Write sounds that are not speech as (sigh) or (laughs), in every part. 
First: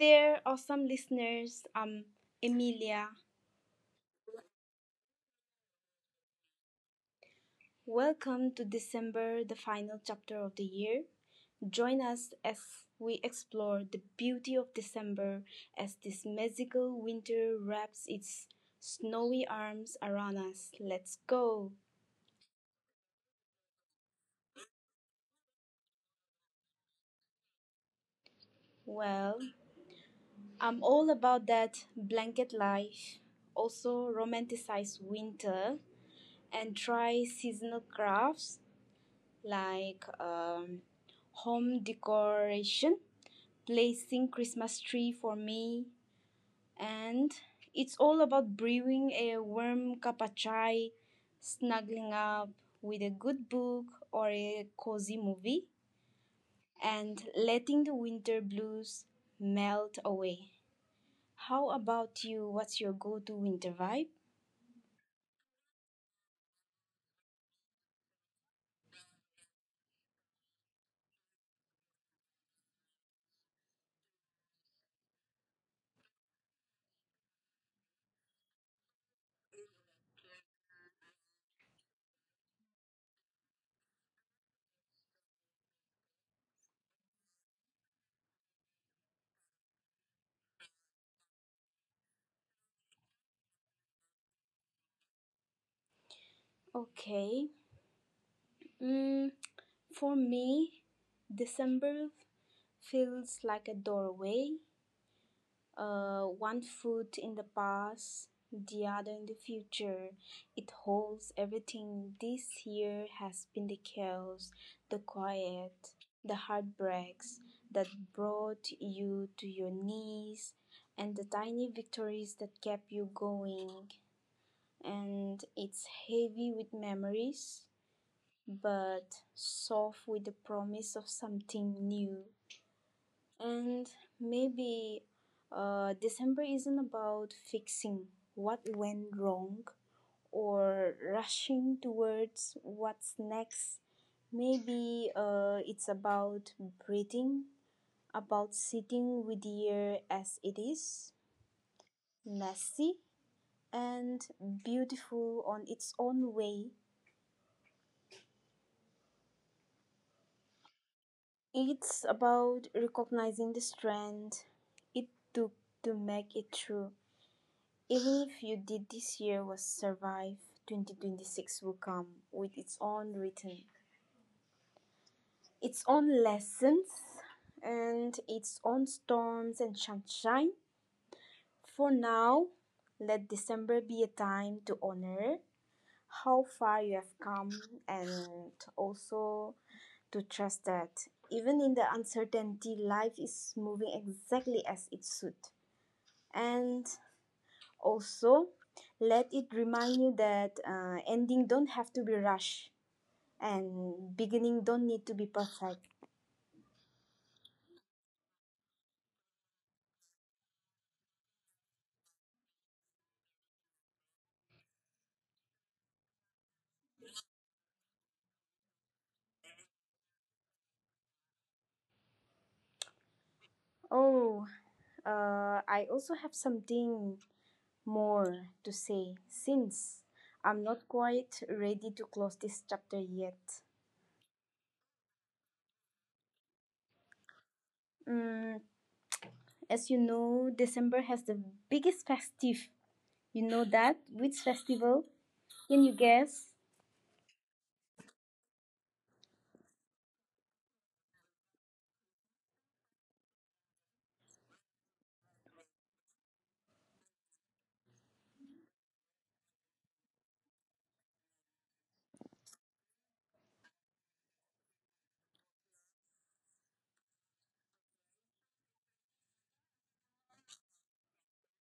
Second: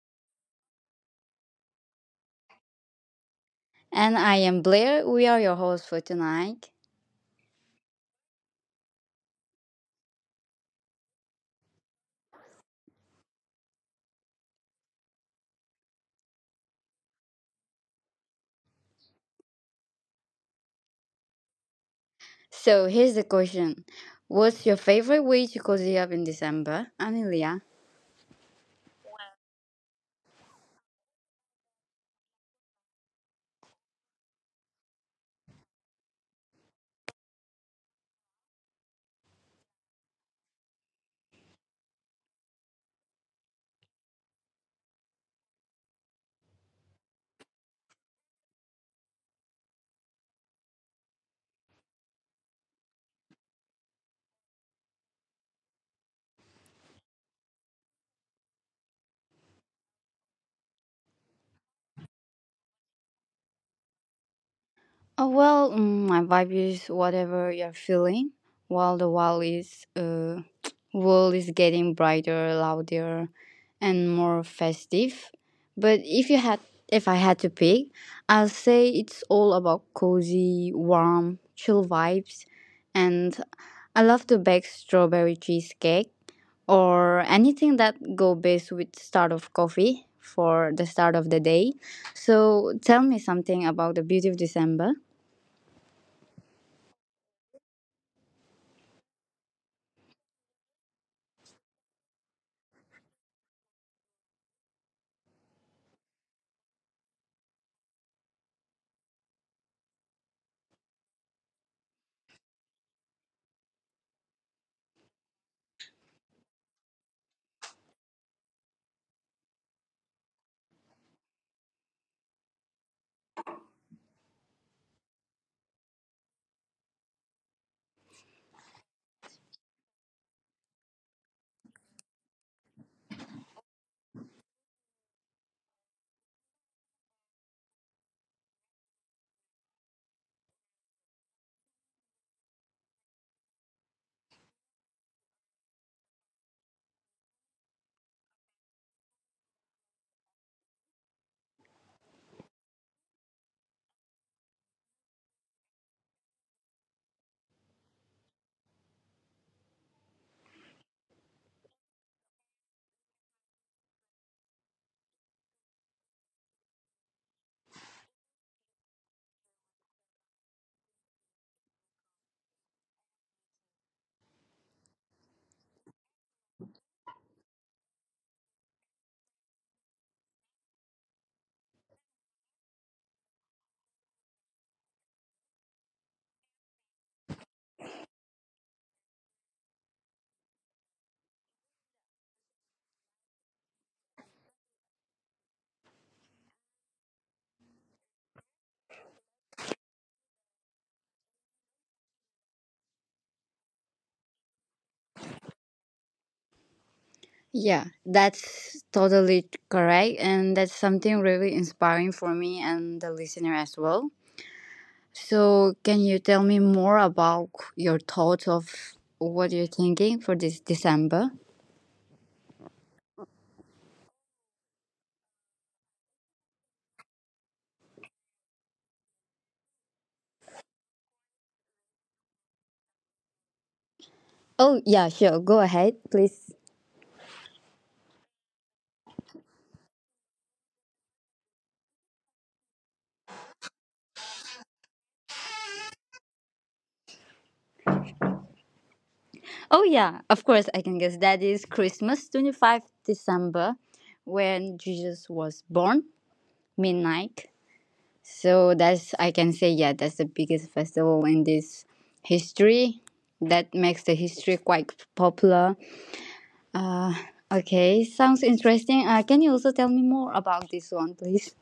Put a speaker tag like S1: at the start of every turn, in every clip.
S1: there, awesome listeners. I'm Emilia.
S2: And I am Blair. We are your hosts for tonight.
S1: Welcome to December, the final chapter of the year. Join us as we explore the beauty of December as this magical winter wraps its snowy arms around us. Let's go.
S2: So here's the question. What's your favorite way to cozy up in December? Amelia.
S1: Well, I'm all about that blanket life, also romanticize winter and try seasonal crafts like home decoration, placing Christmas tree for me, and it's all about brewing a warm cup of chai, snuggling up with a good book or a cozy movie, and letting the winter blues melt away. How about you? What's your go-to winter vibe?
S2: My vibe is whatever you're feeling, while the world is (tsk) world is getting brighter, louder, and more festive. But if you had, If I had to pick, I'll say it's all about cozy, warm, chill vibes, and I love to bake strawberry cheesecake or anything that go best with start of coffee for the start of the day. So tell me something about the beauty of December.
S1: Okay. Mm, for me, December feels like a doorway one foot in the past, the other in the future. It holds everything. This year has been the chaos, the quiet, the heartbreaks that brought you to your knees, and the tiny victories that kept you going. And it's heavy with memories, but soft with the promise of something new. And maybe December isn't about fixing what went wrong or rushing towards what's next. Maybe it's about breathing, about sitting with the year as it is, messy and beautiful on its own way. It's about recognizing the strength it took to make it through. Even if you did this year was survive, 2026 will come with its own rhythm, its own lessons, and its own storms and sunshine. For now, let December be a time to honor how far you have come and also to trust that even in the uncertainty, life is moving exactly as it should. And also, let it remind you that ending don't have to be rushed and beginning don't need to be perfect.
S2: Yeah, that's totally correct. And that's something really inspiring for me and the listener as well. So, can you tell me more about your thoughts of what you're thinking for this December?
S1: Oh, I also have something more to say since I'm not quite ready to close this chapter yet.
S2: Oh, yeah, sure. Go ahead, please.
S1: Mm, as you know, December has the biggest festive. You know that? Which festival? Can you guess?
S2: Oh, yeah, of course, I can guess that is Christmas, 25th December, when Jesus was born, midnight. So that's I can say, yeah, that's the biggest festival in this history. That makes the history quite popular. Uh, okay, sounds interesting. Can you also tell me more about this one, please?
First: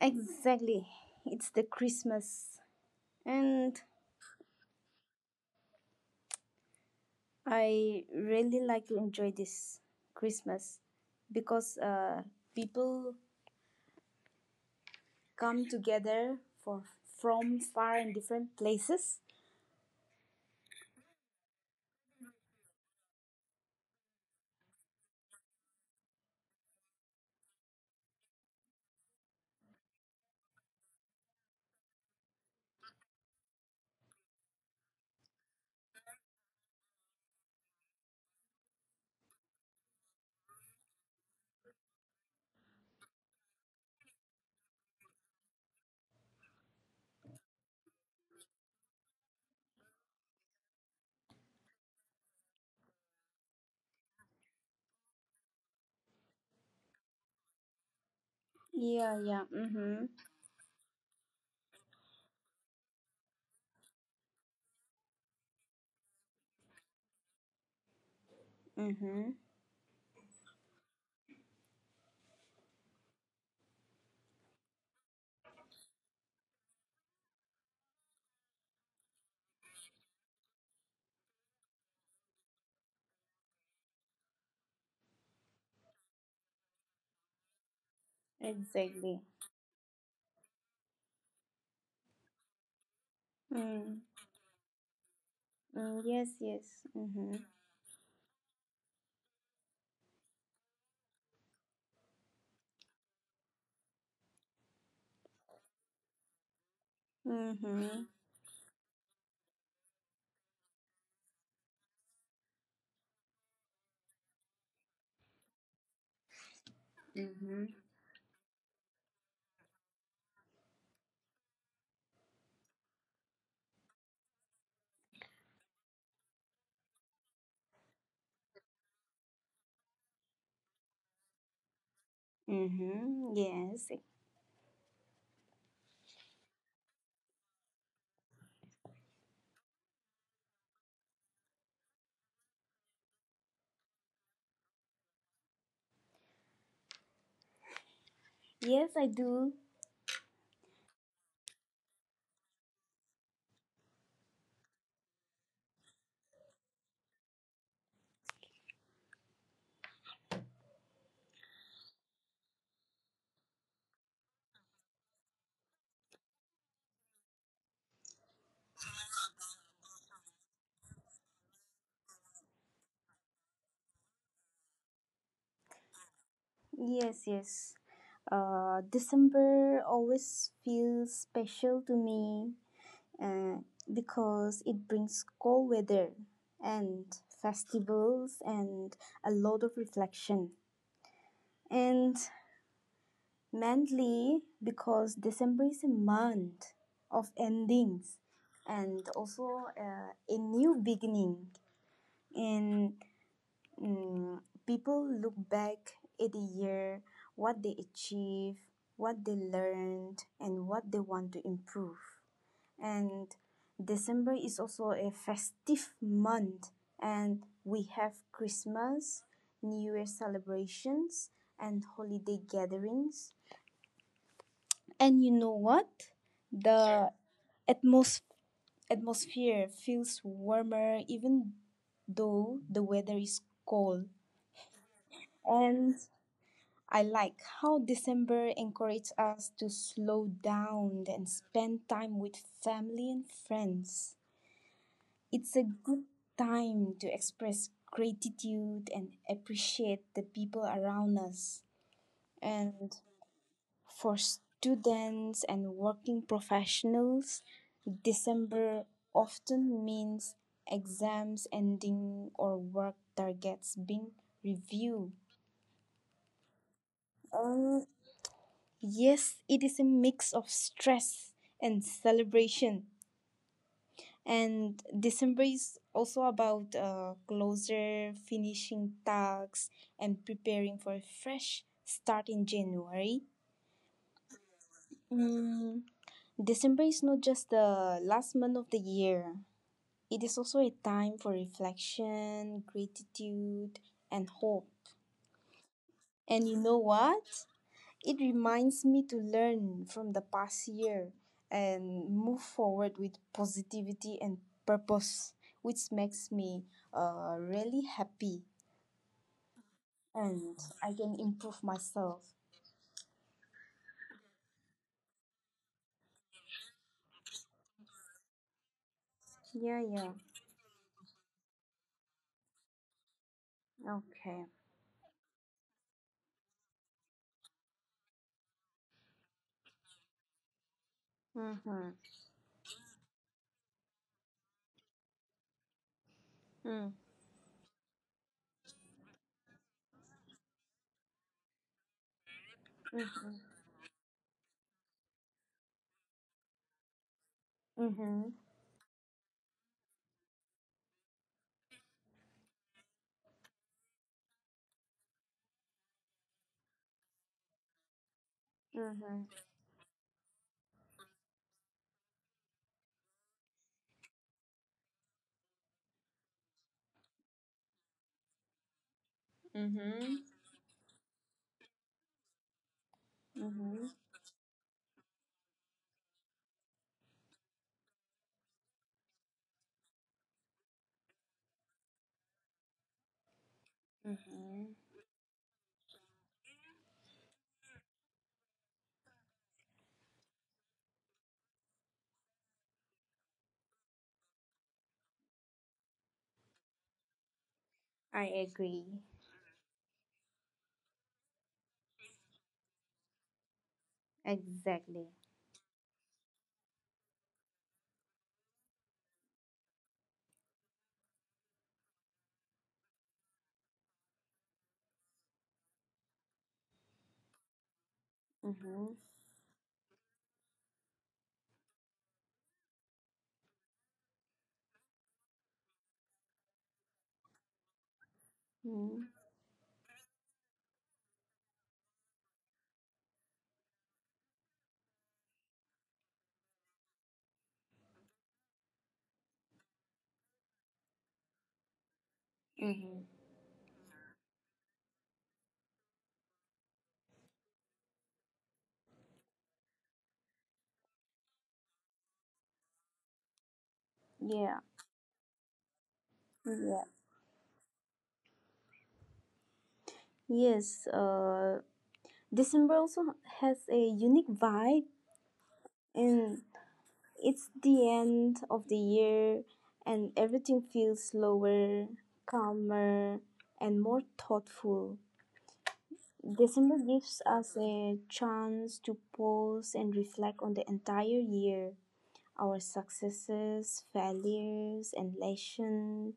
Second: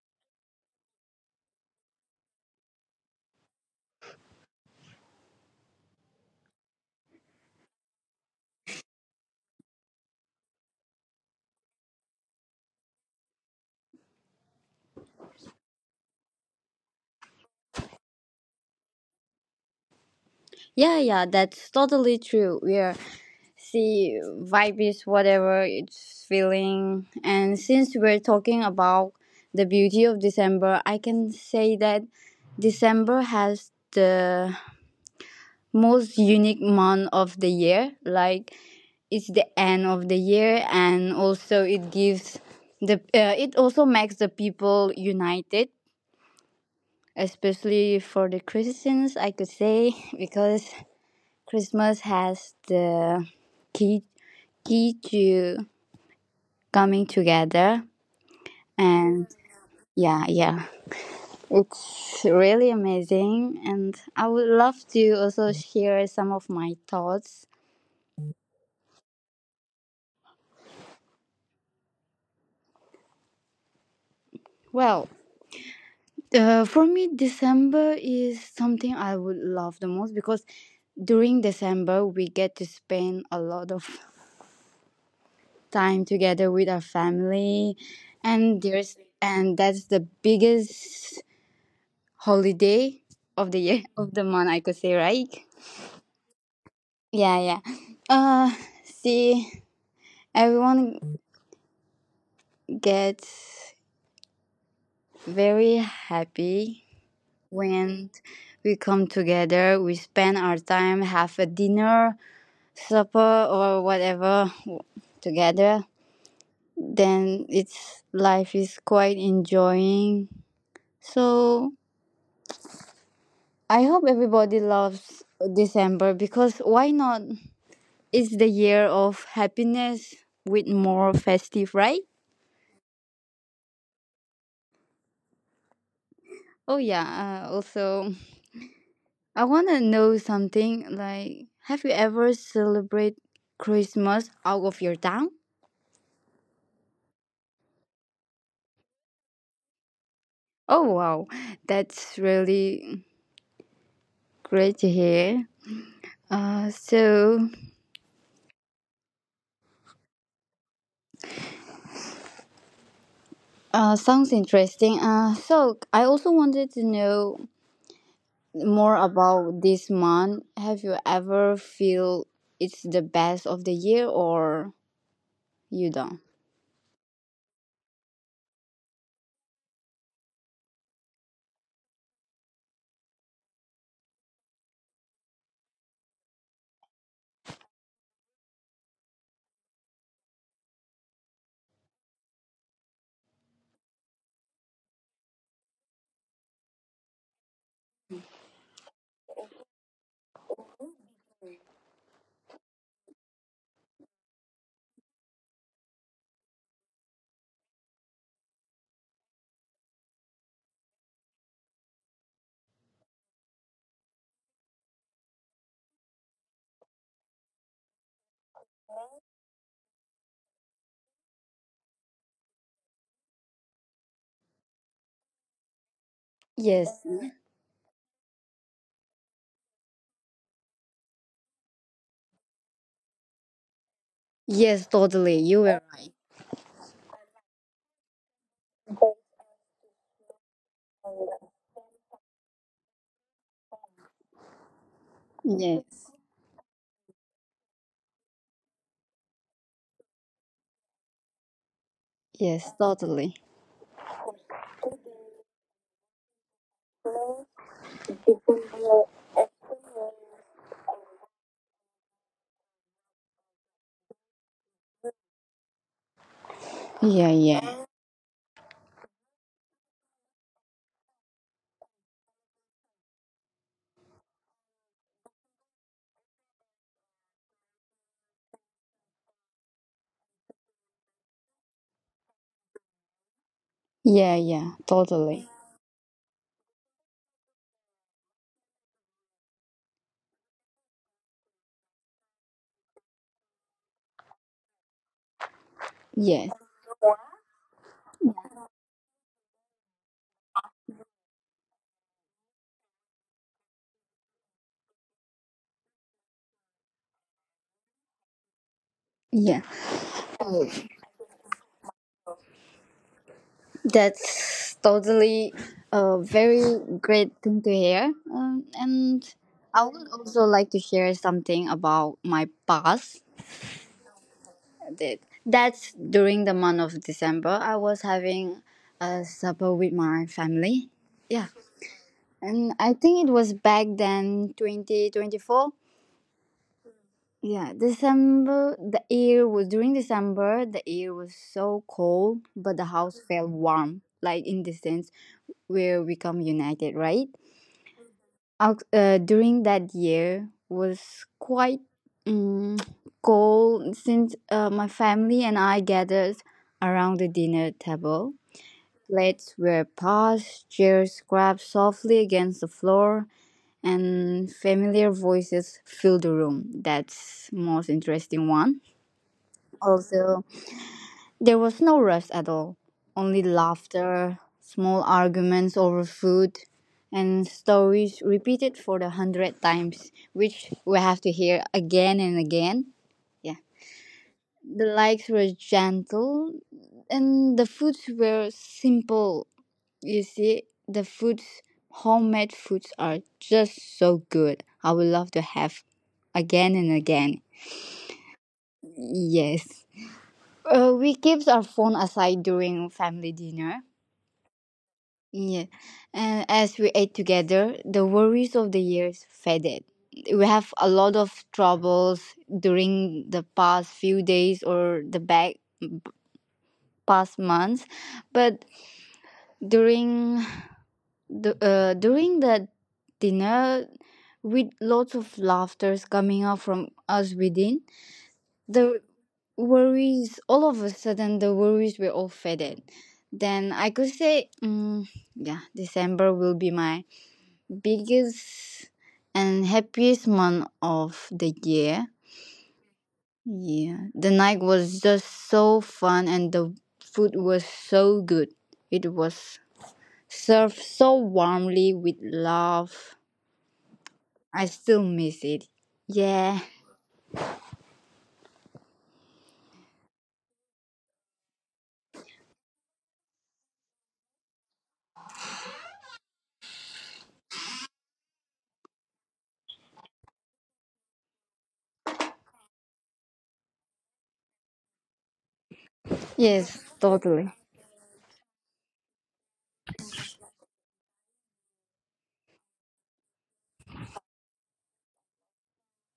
S1: Exactly. It's the Christmas. And I really like to enjoy this Christmas because people come together for from far and different places.
S2: Yeah, yeah, that's totally true. We are See, vibe is whatever it's feeling. And since we're talking about the beauty of December, I can say that December has the most unique month of the year, like it's the end of the year, and also it gives the it also makes the people united, especially for the Christians, I could say, (laughs) because Christmas has the key key to coming together,
S1: Yeah,
S2: and
S1: yeah. Mhm.
S2: yeah, yeah, it's really amazing, and I would love to also share some of my thoughts.
S1: Mhm.
S2: Well, for me, December is something I would love the most because during December we get to spend a lot of (laughs) time together with our family,
S1: Exactly.
S2: and that's the biggest holiday of the year, (laughs)
S1: Mm.
S2: of the month I could say, right?
S1: Mm, yes, yes.
S2: Yeah,
S1: Mhm.
S2: yeah. Uh, See, everyone gets very happy
S1: Mhm.
S2: when we come together. We spend our time, have a dinner, supper, or whatever together, then
S1: Mhm.
S2: it's life is quite enjoying. So I hope everybody loves December because why not, it's the year of happiness with more festive, right?
S1: Mhm. Yes.
S2: Oh yeah, also I want to know something, like have you ever celebrate Christmas out of your town?
S1: Yes, I do.
S2: Oh wow, that's really great to hear. uh, so Sounds interesting. So I also wanted to know more about this month. Have you ever feel it's the best of the year or you don't?
S1: Yes, yes. December always feels special to me uh, because it brings cold weather and festivals and a lot of reflection. And mainly because December is a month of endings and also a new beginning. And mm, people look back at the year, what they achieved, what they learned, and what they want to improve. And December is also a festive month, and we have Christmas, New Year celebrations, and holiday gatherings. And you know what?
S2: Yes.
S1: The atmos- atmosphere feels warmer even though the weather is cold.
S2: Yes, totally. You were.
S1: And I like how December encourages us to slow down and spend time with family and friends. It's a good
S2: Yes.
S1: time to express gratitude and appreciate the people around us.
S2: Yes,
S1: And
S2: totally.
S1: for students and working professionals, December often means exams ending or work targets being reviewed.
S2: Yeah,
S1: Uh,
S2: yeah.
S1: yes, it is a mix of stress and celebration. And December is also about closer finishing tasks and preparing for a fresh start in January.
S2: Yeah, yeah, totally.
S1: Mm, December is not just the last month of the year. It is also a time for reflection, gratitude, and hope. And
S2: Yes.
S1: you know what? It reminds me to learn from the past year and move forward with positivity and purpose, which makes me really happy,
S2: Yeah.
S1: and I can improve myself.
S2: That's totally a very great thing to hear. And
S1: Yeah,
S2: I would
S1: yeah.
S2: also like to share something about my past.
S1: Okay.
S2: Did. That's during the month of December. I was having a supper with my family. Yeah.
S1: Mm-hmm.
S2: And I think it was back then 2024. Yeah, December, the air was during December, the air was so cold, but the house
S1: Mm-hmm.
S2: felt warm, like in the sense where we come united, right?
S1: Mm-hmm.
S2: During that year was quite um, cold since my family and I gathered around the dinner table.
S1: Mm-hmm.
S2: Plates were passed, chairs scraped softly against the floor, and familiar voices filled the room. That's most interesting one.
S1: Mm-hmm.
S2: Also, there was no rest at all, only
S1: Mm-hmm.
S2: laughter, small arguments over food, and stories repeated for the hundred times, which we have to hear again and again. Yeah.
S1: Mm-hmm.
S2: The likes were gentle, and the foods were simple. You see, the foods, homemade foods, are just so good. I would love to have again and again.
S1: I agree.
S2: Yes. We kept our phone aside during family dinner.
S1: Exactly.
S2: Yeah. And as we ate together, the worries of the years faded. We have a lot of troubles during the past few days or the back past months, but
S1: Mm-hmm.
S2: during during the dinner with lots of laughters coming out from us within, the the worries were all faded. Then I could say, mm, yeah, December will be my biggest and happiest month of the year.
S1: Mm-hmm.
S2: Yeah, the night was just so fun and the food was so good. It was served so warmly with love.
S1: Yeah.
S2: I still miss it. Yeah.
S1: Yeah. Yes. December also has a unique vibe, and it's the end of the year, and everything feels slower, calmer, and more thoughtful. December
S2: Yes,
S1: gives
S2: totally.
S1: us a chance to pause and reflect on the entire year, our successes, failures, and lessons.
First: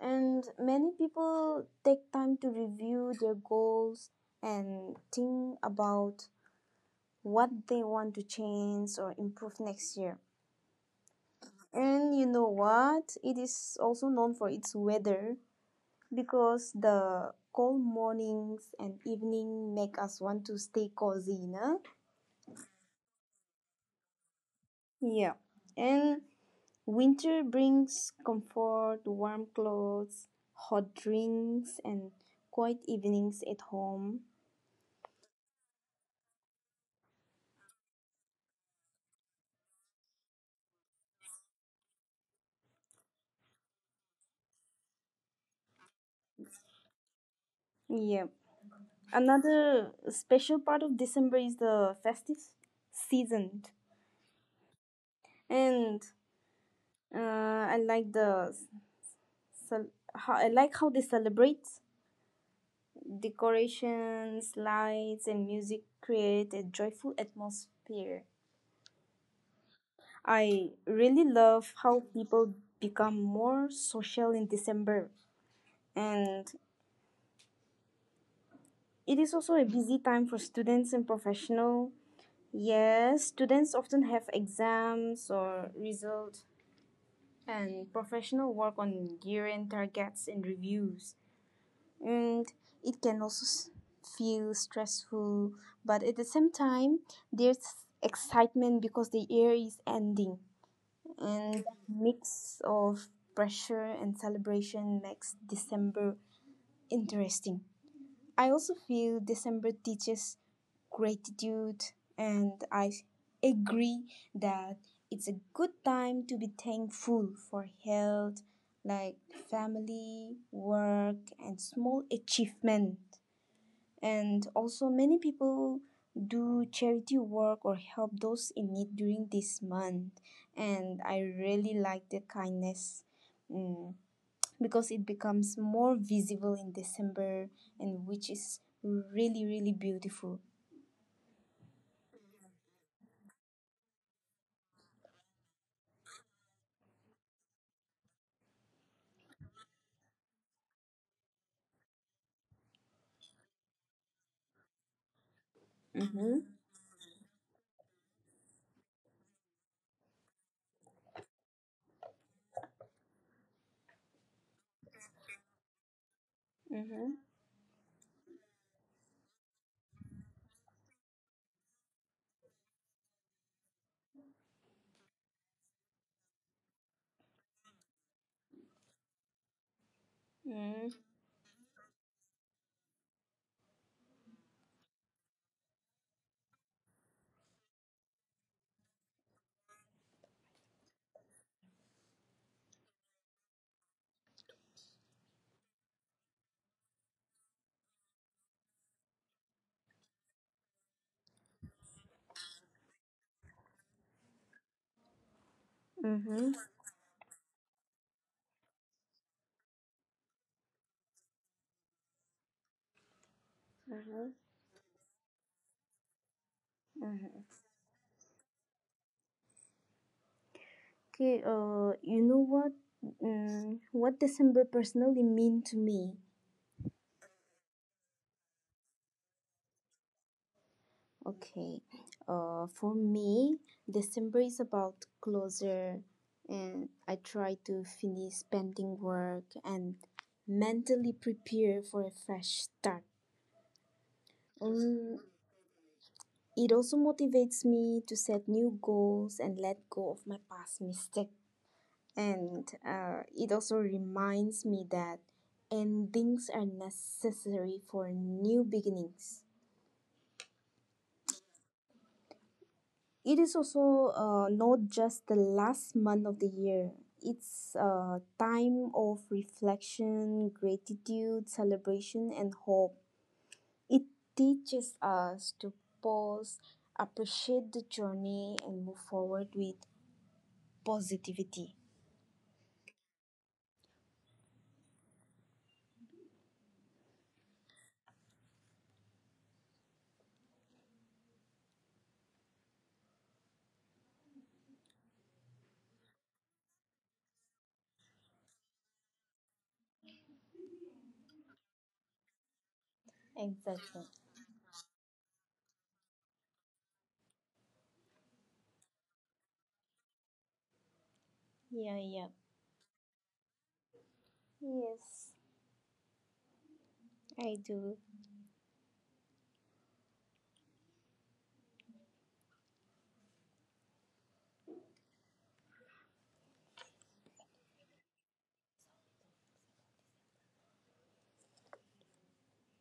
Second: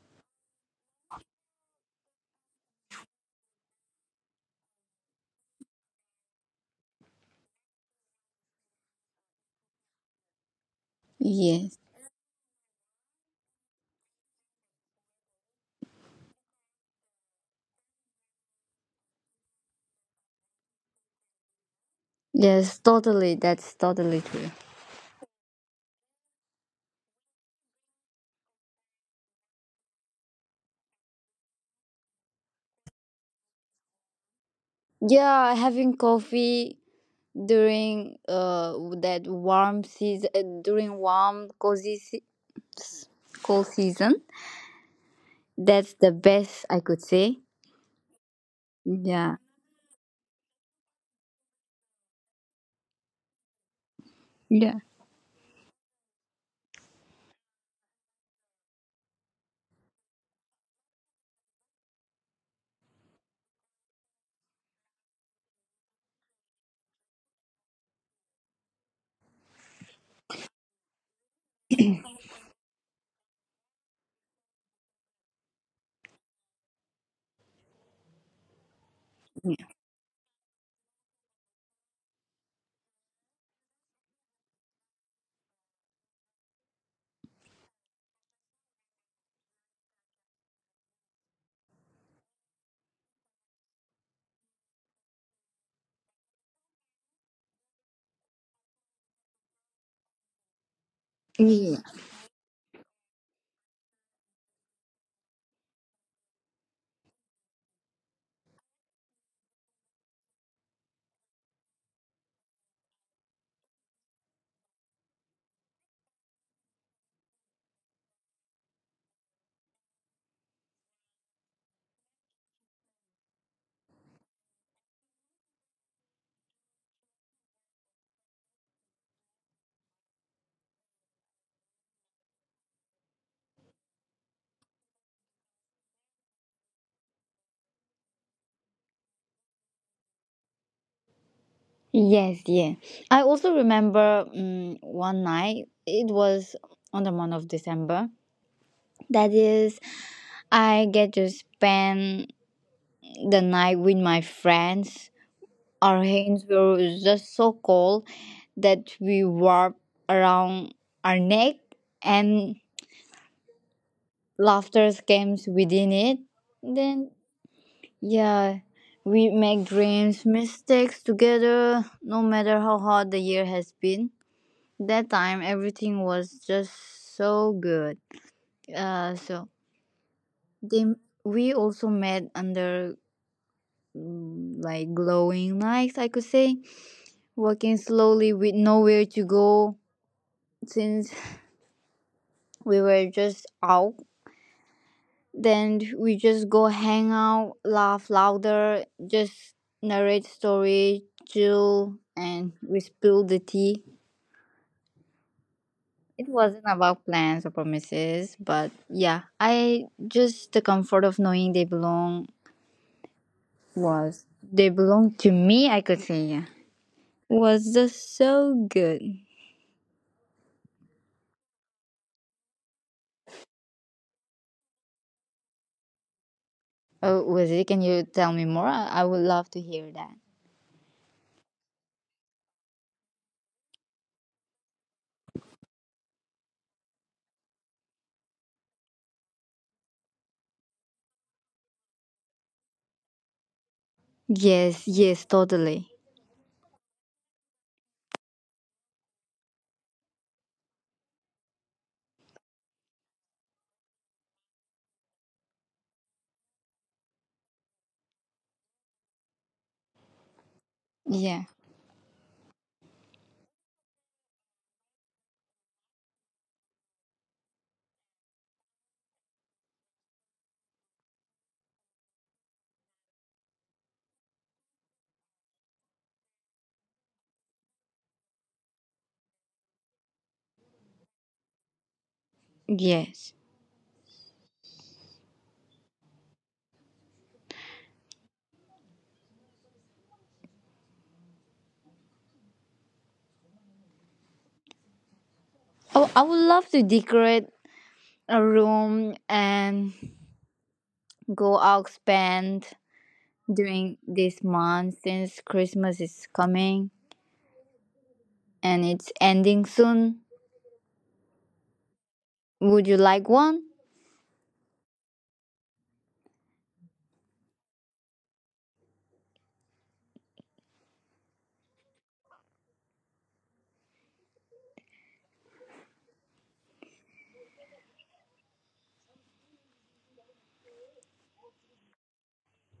S1: And many people take time to review their goals and think about what they want to change or improve next year.
S2: Yes.
S1: And you know what? It is also known for its weather because the cold mornings and evening make us want to stay cozy, no?
S2: Yes, totally. That's totally true.
S1: Yeah. And winter brings comfort, warm clothes, hot drinks, and quiet evenings at home.
S2: Yeah, having coffee during that warm season, during warm cozy se- cold season, that's the best I could say.
S1: Yeah.
S2: Yeah.
S1: Another special part of December is the festive season.
S2: Yeah.
S1: And Uh, I like the s- I like how they celebrate decorations, lights, and music create a joyful atmosphere. I really love how people become more social in December, and it is also
S2: Yeah.
S1: a busy time for students and professional. Yes, students often have exams or results, and professional work on year-end targets and reviews. And it can also feel stressful, but at the same time, there's excitement because the year is ending, and
S2: Yeah.
S1: mix of pressure and celebration makes December interesting. I also feel December teaches gratitude, and I agree that it's a good time to be thankful for health, like family, work, and small achievement. And also, many people do charity work or help those in need during this month. And I really like the kindness mm, because it becomes more visible in December, and which is really really beautiful.
S2: Yes, yeah. I also remember one night, it was on the month of December. That is, I get to spend the night with my friends. Our hands
S1: Mm-hmm.
S2: were just so cold that we warped around our neck, and laughter came within it. Then,
S1: Mm-hmm.
S2: yeah, we make dreams, mistakes together, no matter how hard the year has been. That time, everything was just so good. Uh, so they,
S1: Mm-hmm.
S2: we also met under mm, like glowing lights, I could say, walking slowly with nowhere to go since (laughs) we were just out. Then we just go hang out, laugh louder, just narrate story, chill, and we spill the tea. It wasn't about plans or promises, but yeah, I just the comfort of knowing they belong to me. I could say, yeah,
S1: Mm-hmm.
S2: was just so good.
S1: Okay, you know what? What December personally mean to me?
S2: Oh, was it? Can you tell me more? I would love to hear that.
S1: Okay. For me, December is about closure, and I try to finish pending work and mentally prepare for a fresh start.
S2: Yes,
S1: Um,
S2: yes, totally.
S1: it also motivates me to set new goals and let go of my past mistake. And it also reminds me that endings are necessary for new beginnings.
S2: Yeah,
S1: It is also not just the last month of the year. It's a time of reflection, gratitude, celebration, and hope. It teaches us to pause, appreciate the journey, and move forward with positivity.
S2: yes. Oh, I would love to decorate a room and go out spend during
S1: Exactly.
S2: this month since Christmas is coming and it's ending soon.
S1: Yeah, yeah.
S2: Would you like one?
S1: Yes, I do.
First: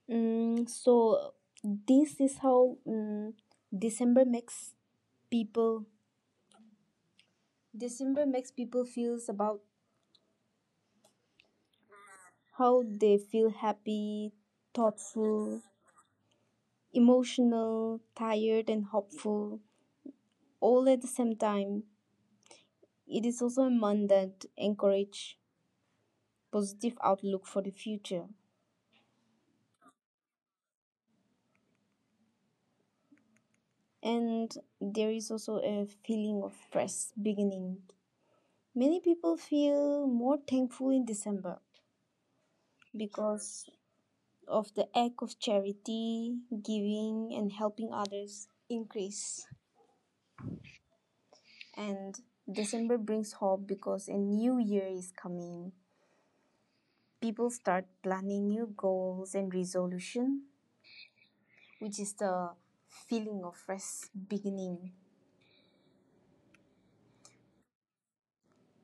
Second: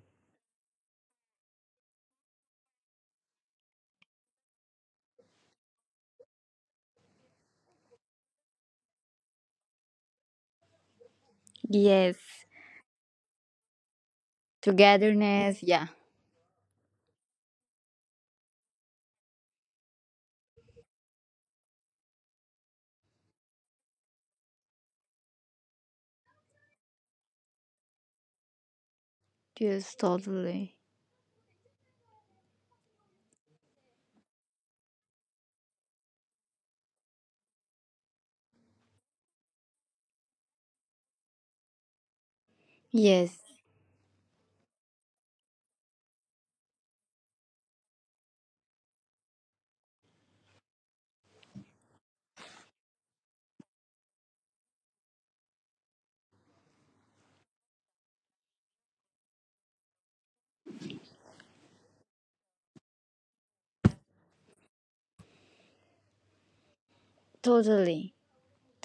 S1: So this is how December makes people December makes people feels about
S2: Yes.
S1: how they feel happy,
S2: Togetherness,
S1: thoughtful,
S2: yeah.
S1: emotional, tired, and hopeful all at the same time. It is also a month that encourage positive outlook for the future.
S2: Yes, totally.
S1: And there is also a feeling of fresh beginning. Many people feel more thankful in December
S2: Yes,
S1: because of the act of charity, giving, and helping others increase. And December brings hope because a new year is coming. People start planning new goals and resolution, which is the feeling of fresh beginning.
S2: totally.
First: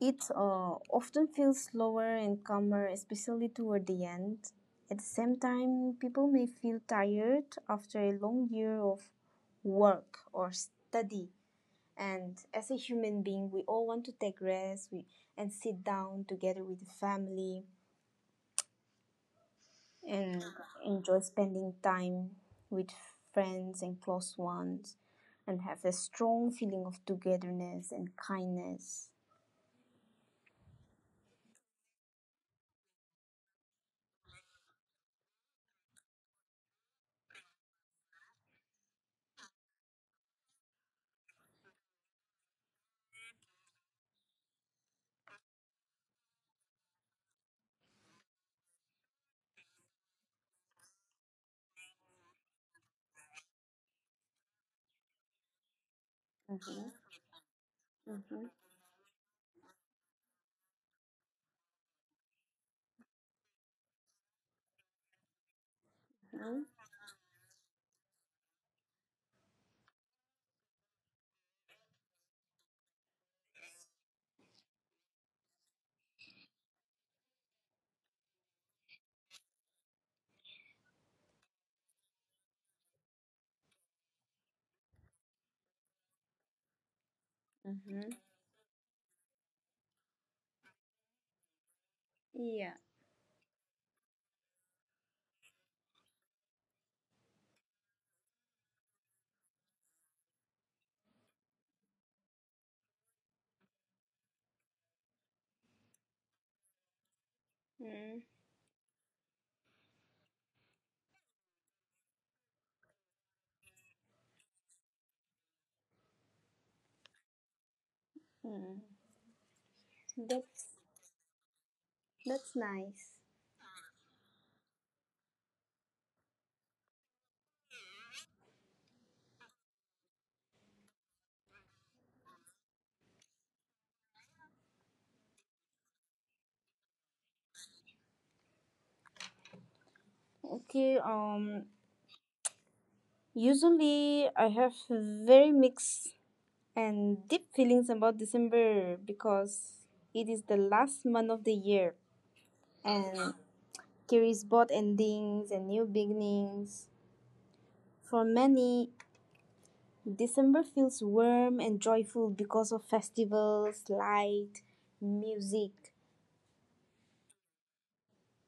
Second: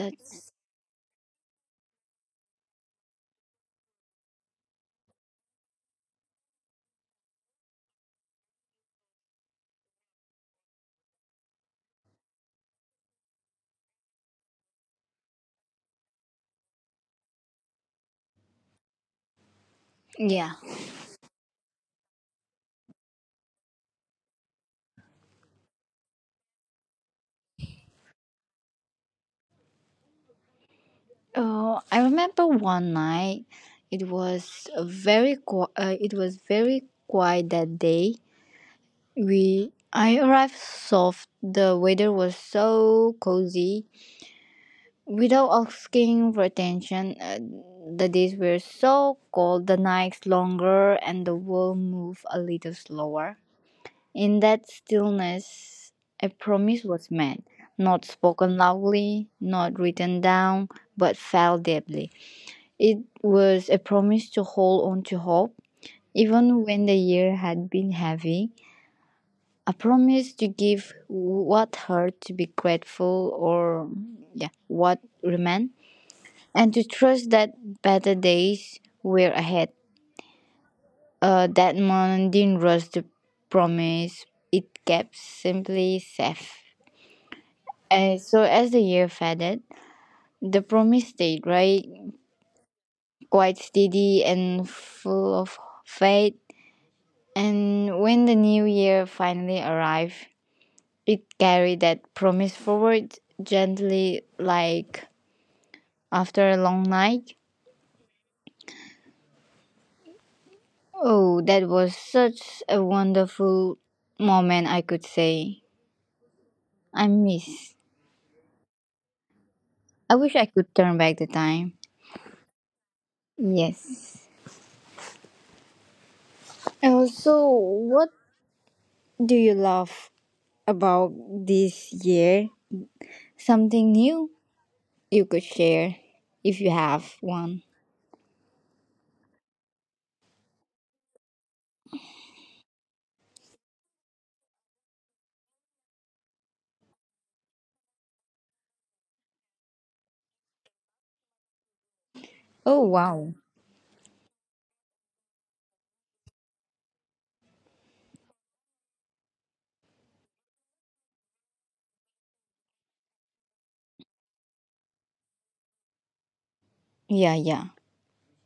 S1: It often feels slower and calmer, especially toward the end. At the same time, people may feel tired after a long year of work or study. And as a human being, we all want to take rest and sit down together with the family and
S2: yeah.
S1: enjoy spending time with friends and close ones and have a strong feeling of togetherness and kindness.
S2: Oh, I remember one night. It was very quiet that day. We I arrived soft. The weather was so cozy without asking for attention. The days were so cold, the nights longer, and the world moved a little slower. In that stillness, a promise
S1: Mm-hmm.
S2: was made, not
S1: Mm-hmm.
S2: spoken loudly, not written down, but felt deeply. It was a promise to hold on to hope,
S1: Mm-hmm.
S2: even when the year had been heavy, a promise to give what hurt to be grateful or yeah, what remained, and to trust that better days were ahead. That moment didn't rush the promise, it kept simply safe.
S1: Mm-hmm.
S2: As the year faded, the promise stayed right,
S1: Yeah.
S2: quite steady and full of faith. And when the new year finally arrived, it carried that promise forward gently, like after a long night.
S1: Mm-hmm.
S2: Oh, that was such a wonderful moment, I could say. I miss. I wish I
S1: That's
S2: could turn back the time.
S1: that's nice.
S2: Yes. And also, what do you love about this year? Something new you could share if you have one.
S1: Okay, usually I have very mixed and deep feelings about December because it is the last month of the year
S2: Oh,
S1: and
S2: wow.
S1: carries both endings and new beginnings. For many, December feels warm and joyful because of festivals, light, music,
S2: Yeah, yeah.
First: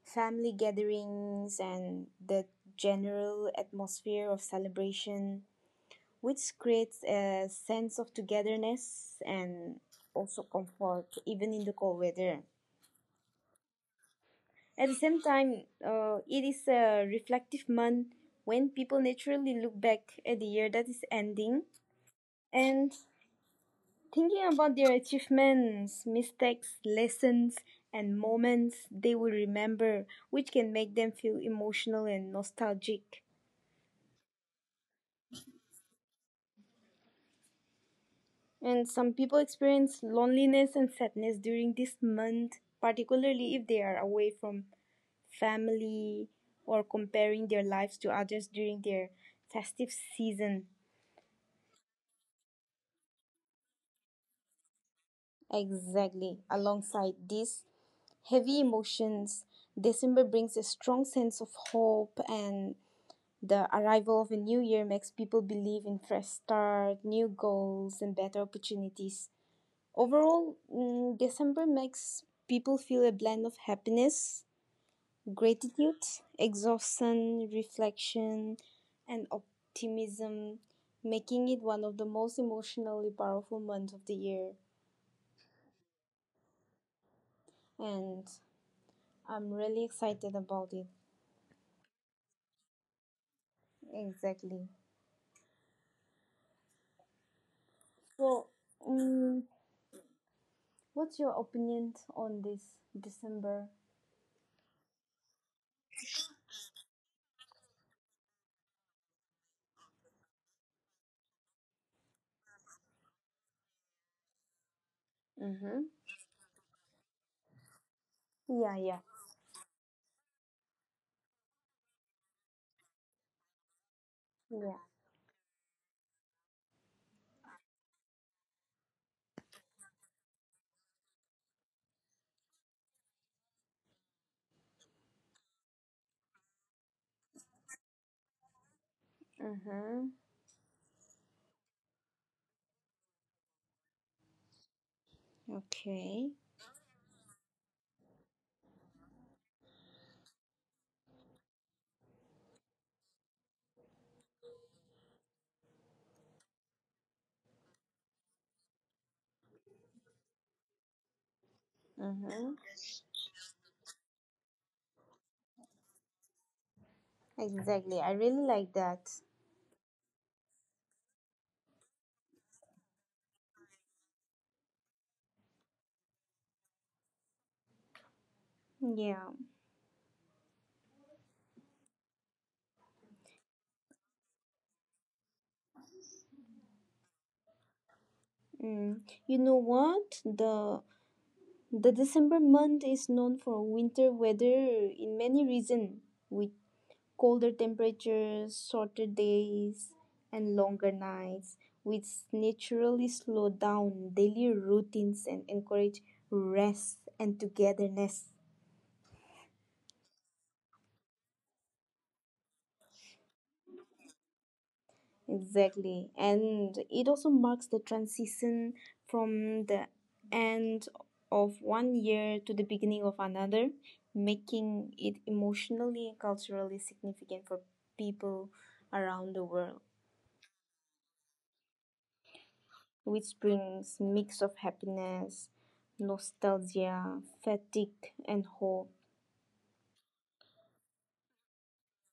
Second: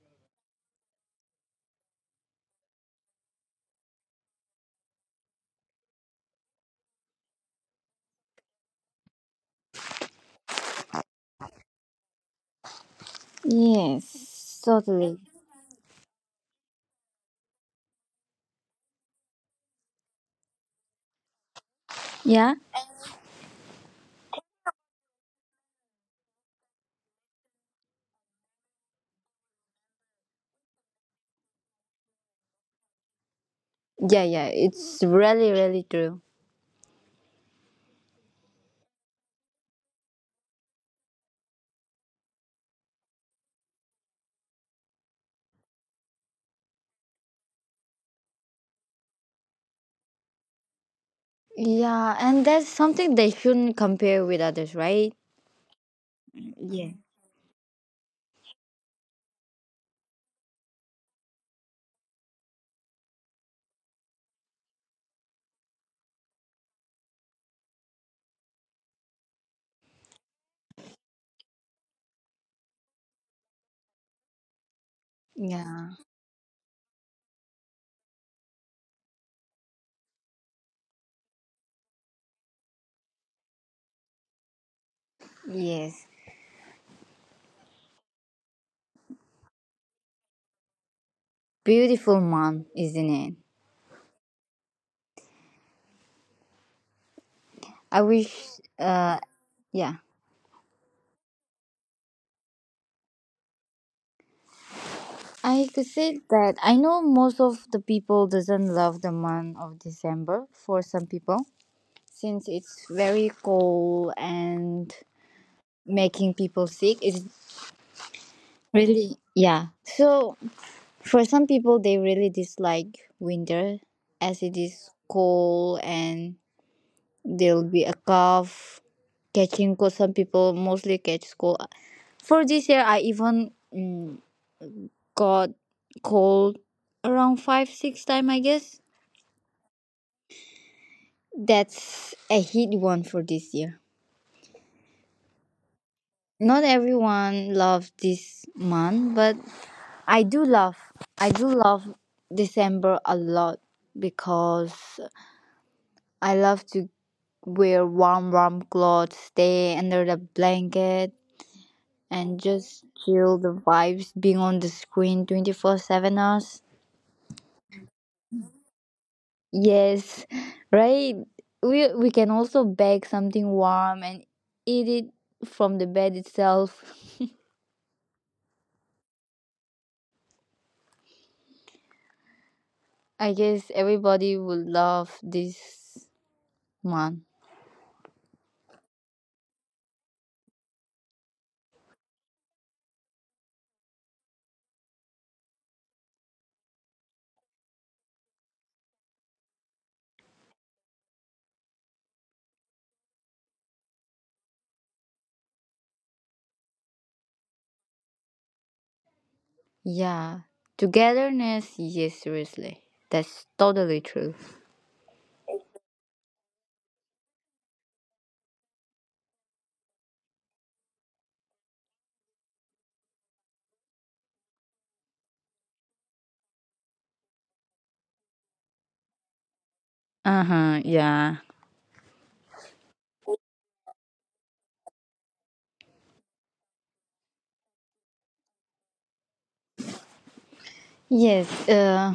S1: family gatherings, and the general atmosphere of celebration, which creates a sense of togetherness and also comfort, even in the cold weather.
S2: Yes,
S1: At the
S2: totally.
S1: same time, it is a reflective month when people naturally look back at the year that is ending
S2: Yeah?
S1: and thinking about their achievements, mistakes, lessons, and moments they will remember, which can make them feel emotional and nostalgic.
S2: Yeah, yeah. It's really, really true.
S1: And some people experience loneliness and sadness during this month, particularly if they are away from family or comparing their lives to others during their festive season.
S2: Yeah, and that's something they shouldn't compare with others, right?
S1: Exactly.
S2: Yeah.
S1: Alongside these heavy emotions, December brings a strong sense of hope, and the arrival of a new year makes people believe in fresh start, new goals, and better opportunities. Overall, December makes people feel a blend of happiness,
S2: Yeah.
S1: gratitude, exhaustion, reflection, and optimism, making it one of the most emotionally powerful months of the year.
S2: Yes,
S1: And I'm really excited about it.
S2: beautiful mom, isn't it?
S1: Exactly.
S2: I wish,
S1: So,
S2: uh,
S1: mm
S2: yeah,
S1: what's your opinion on this December?
S2: I could say that I know most of the people doesn't love the month of December for some people since it's very cold and
S1: Mm-hmm.
S2: making people sick. It's
S1: Yeah, yeah,
S2: really, yeah. So for some people, they really dislike winter as it
S1: yeah.
S2: is cold, and there'll be a calf catching cold. Some people mostly catch cold. For this year, I even mm, got cold around 5, 6 time I guess.
S1: Mhm.
S2: That's a hit one for this year.
S1: Okay.
S2: Not everyone loves this month, but I do love. I do love December a lot because I love to wear warm clothes, stay under the blanket, and
S1: Mhm.
S2: just chill the vibes being on the screen 24/7 hours.
S1: Exactly. I really like that.
S2: Yes, right, we can also bake something warm and eat it from the bed itself.
S1: Yeah.
S2: (laughs) I guess everybody will love this one.
S1: Mm. You know what? The December month is known for winter weather in many regions, with colder temperatures, shorter days, and longer nights, which naturally slow down daily routines and encourage rest and togetherness.
S2: Yeah, togetherness, yes, seriously, that's totally true.
S1: Exactly. And it also marks the transition from the end of one year to the beginning of another, making it emotionally and culturally significant for people around the world,
S2: Uh-huh, yeah.
S1: which brings mix of happiness, nostalgia, fatigue, and hope.
S2: Yes,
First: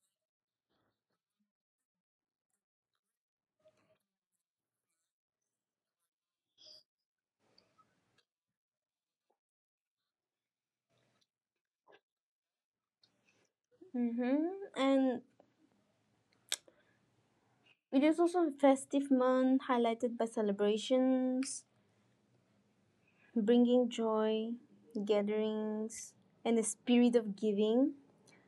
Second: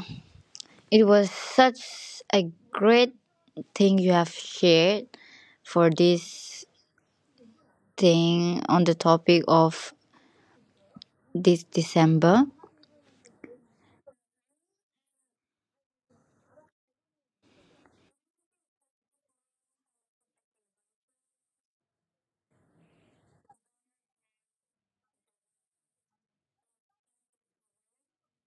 S2: it was such a great thing you have shared for this thing on the topic of this December.
S1: Mm-hmm. And it is also a festive month highlighted by celebrations, bringing joy, gatherings, and a spirit of giving.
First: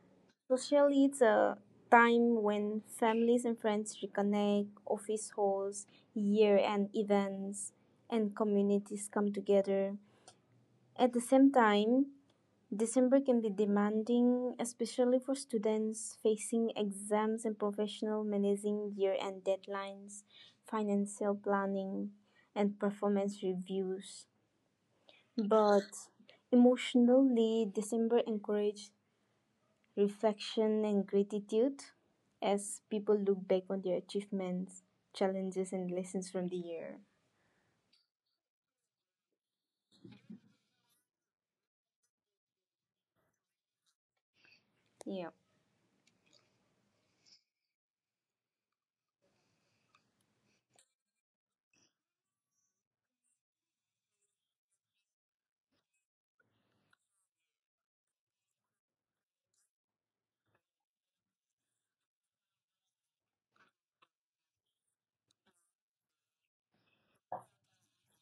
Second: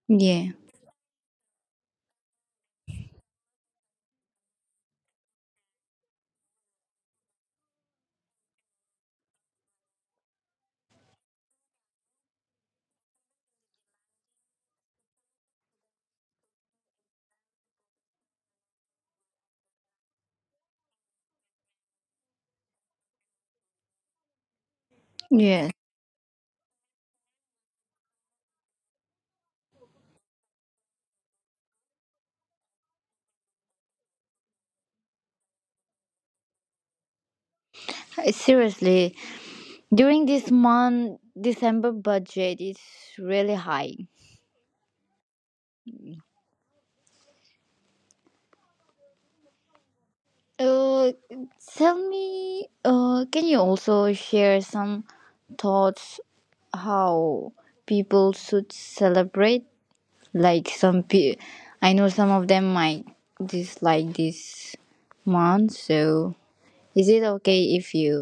S2: Yeah.
S1: Socially, it's a time when families and friends reconnect, office halls, year end events, and communities come together. At the same time, December can be demanding, especially for students facing exams and professional managing year end deadlines, financial planning, and performance reviews.
S2: Yes.
S1: But emotionally, December encourages reflection and gratitude as people look back on their achievements, challenges, and lessons from the year.
S2: I- seriously, during this month, December budget is really high.
S1: Yeah.
S2: Uh, Tell me, can you also share some thoughts how people should celebrate. Like some pe, I know some of them might dislike this month. So, is it okay if you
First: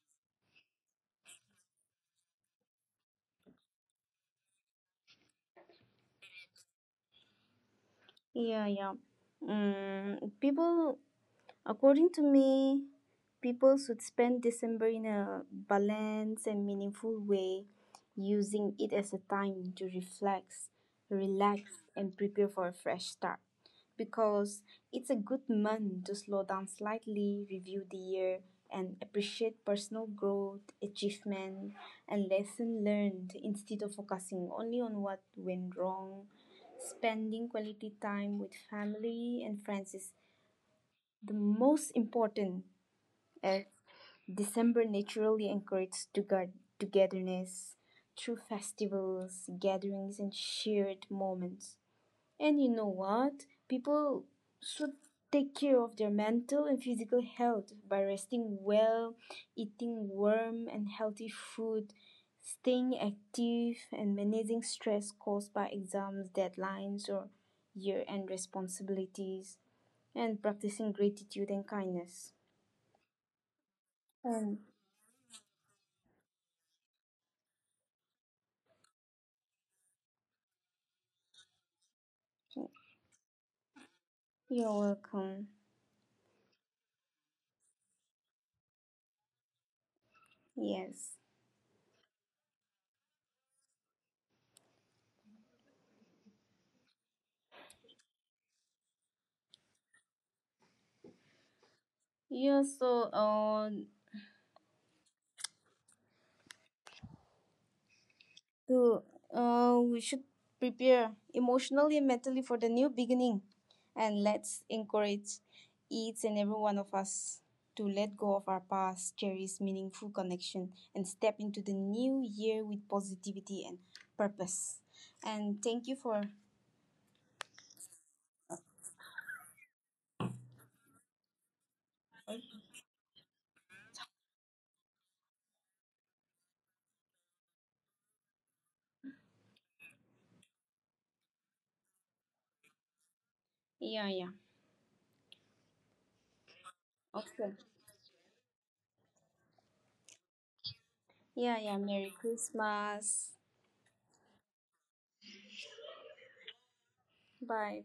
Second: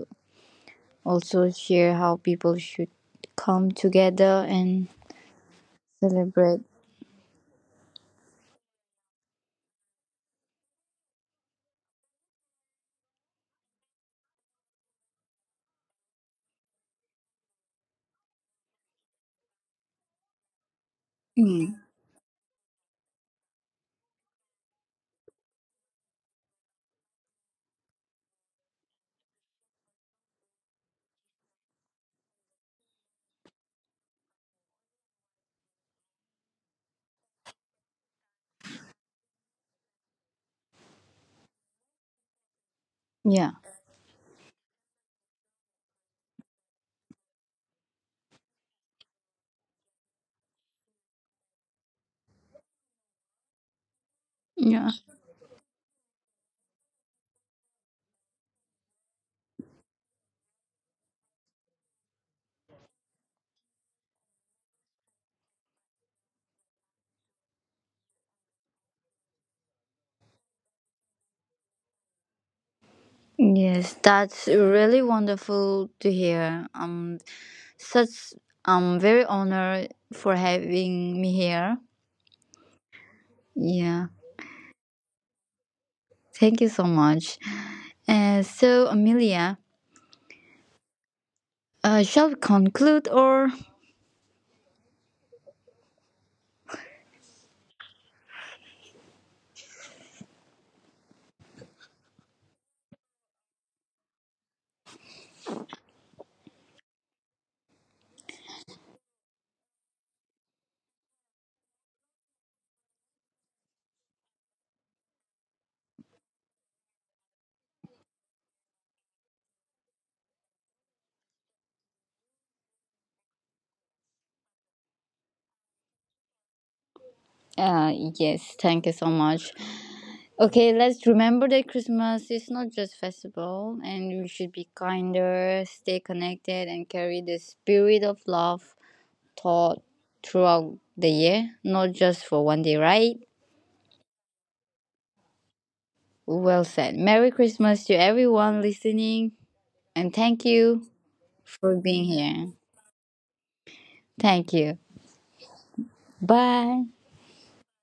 S2: also share how people should come together and celebrate?
S1: Yeah, yeah. Mm, people According to me, people should spend December in a balanced and meaningful way, using it as a time to reflect,
S2: Mm.
S1: relax, and prepare for a fresh start. Because it's a good month to slow down slightly, review the year, and appreciate personal growth, achievement, and lesson learned instead of focusing only on what went wrong. Spending quality time with family and friends is the most important,
S2: Yeah.
S1: is December naturally encourages togetherness through festivals, gatherings, and shared moments. And you know what? People
S2: Yeah.
S1: should take care of their mental and physical health by resting well, eating warm and healthy food, staying active, and managing stress caused by exams, deadlines, or year end responsibilities, and practicing gratitude and kindness.
S2: Yes, that's
S1: Um,
S2: really wonderful to hear. Such I'm very honored for having me here. Yeah,
S1: you're welcome.
S2: thank you so much. Amelia,
S1: Yes.
S2: shall we conclude or?
S1: Yeah, so to, we should prepare emotionally and mentally for the new beginning. And let's encourage each and every one of us to let go of our past, cherish meaningful connection, and step into the new year with positivity and purpose. And thank you for.
S2: Uh, yes, thank you so much. Okay, let's remember that Christmas is not just festival, and we should be kinder, stay connected, and carry the spirit of love taught throughout the year, not just for one day, right?
S1: Yeah, yeah.
S2: Well said. Merry
S1: Okay.
S2: Christmas to everyone listening, and thank you
S1: Yeah, yeah.
S2: for being
S1: Merry
S2: here.
S1: Christmas.
S2: Thank you. Bye.
S1: Bye.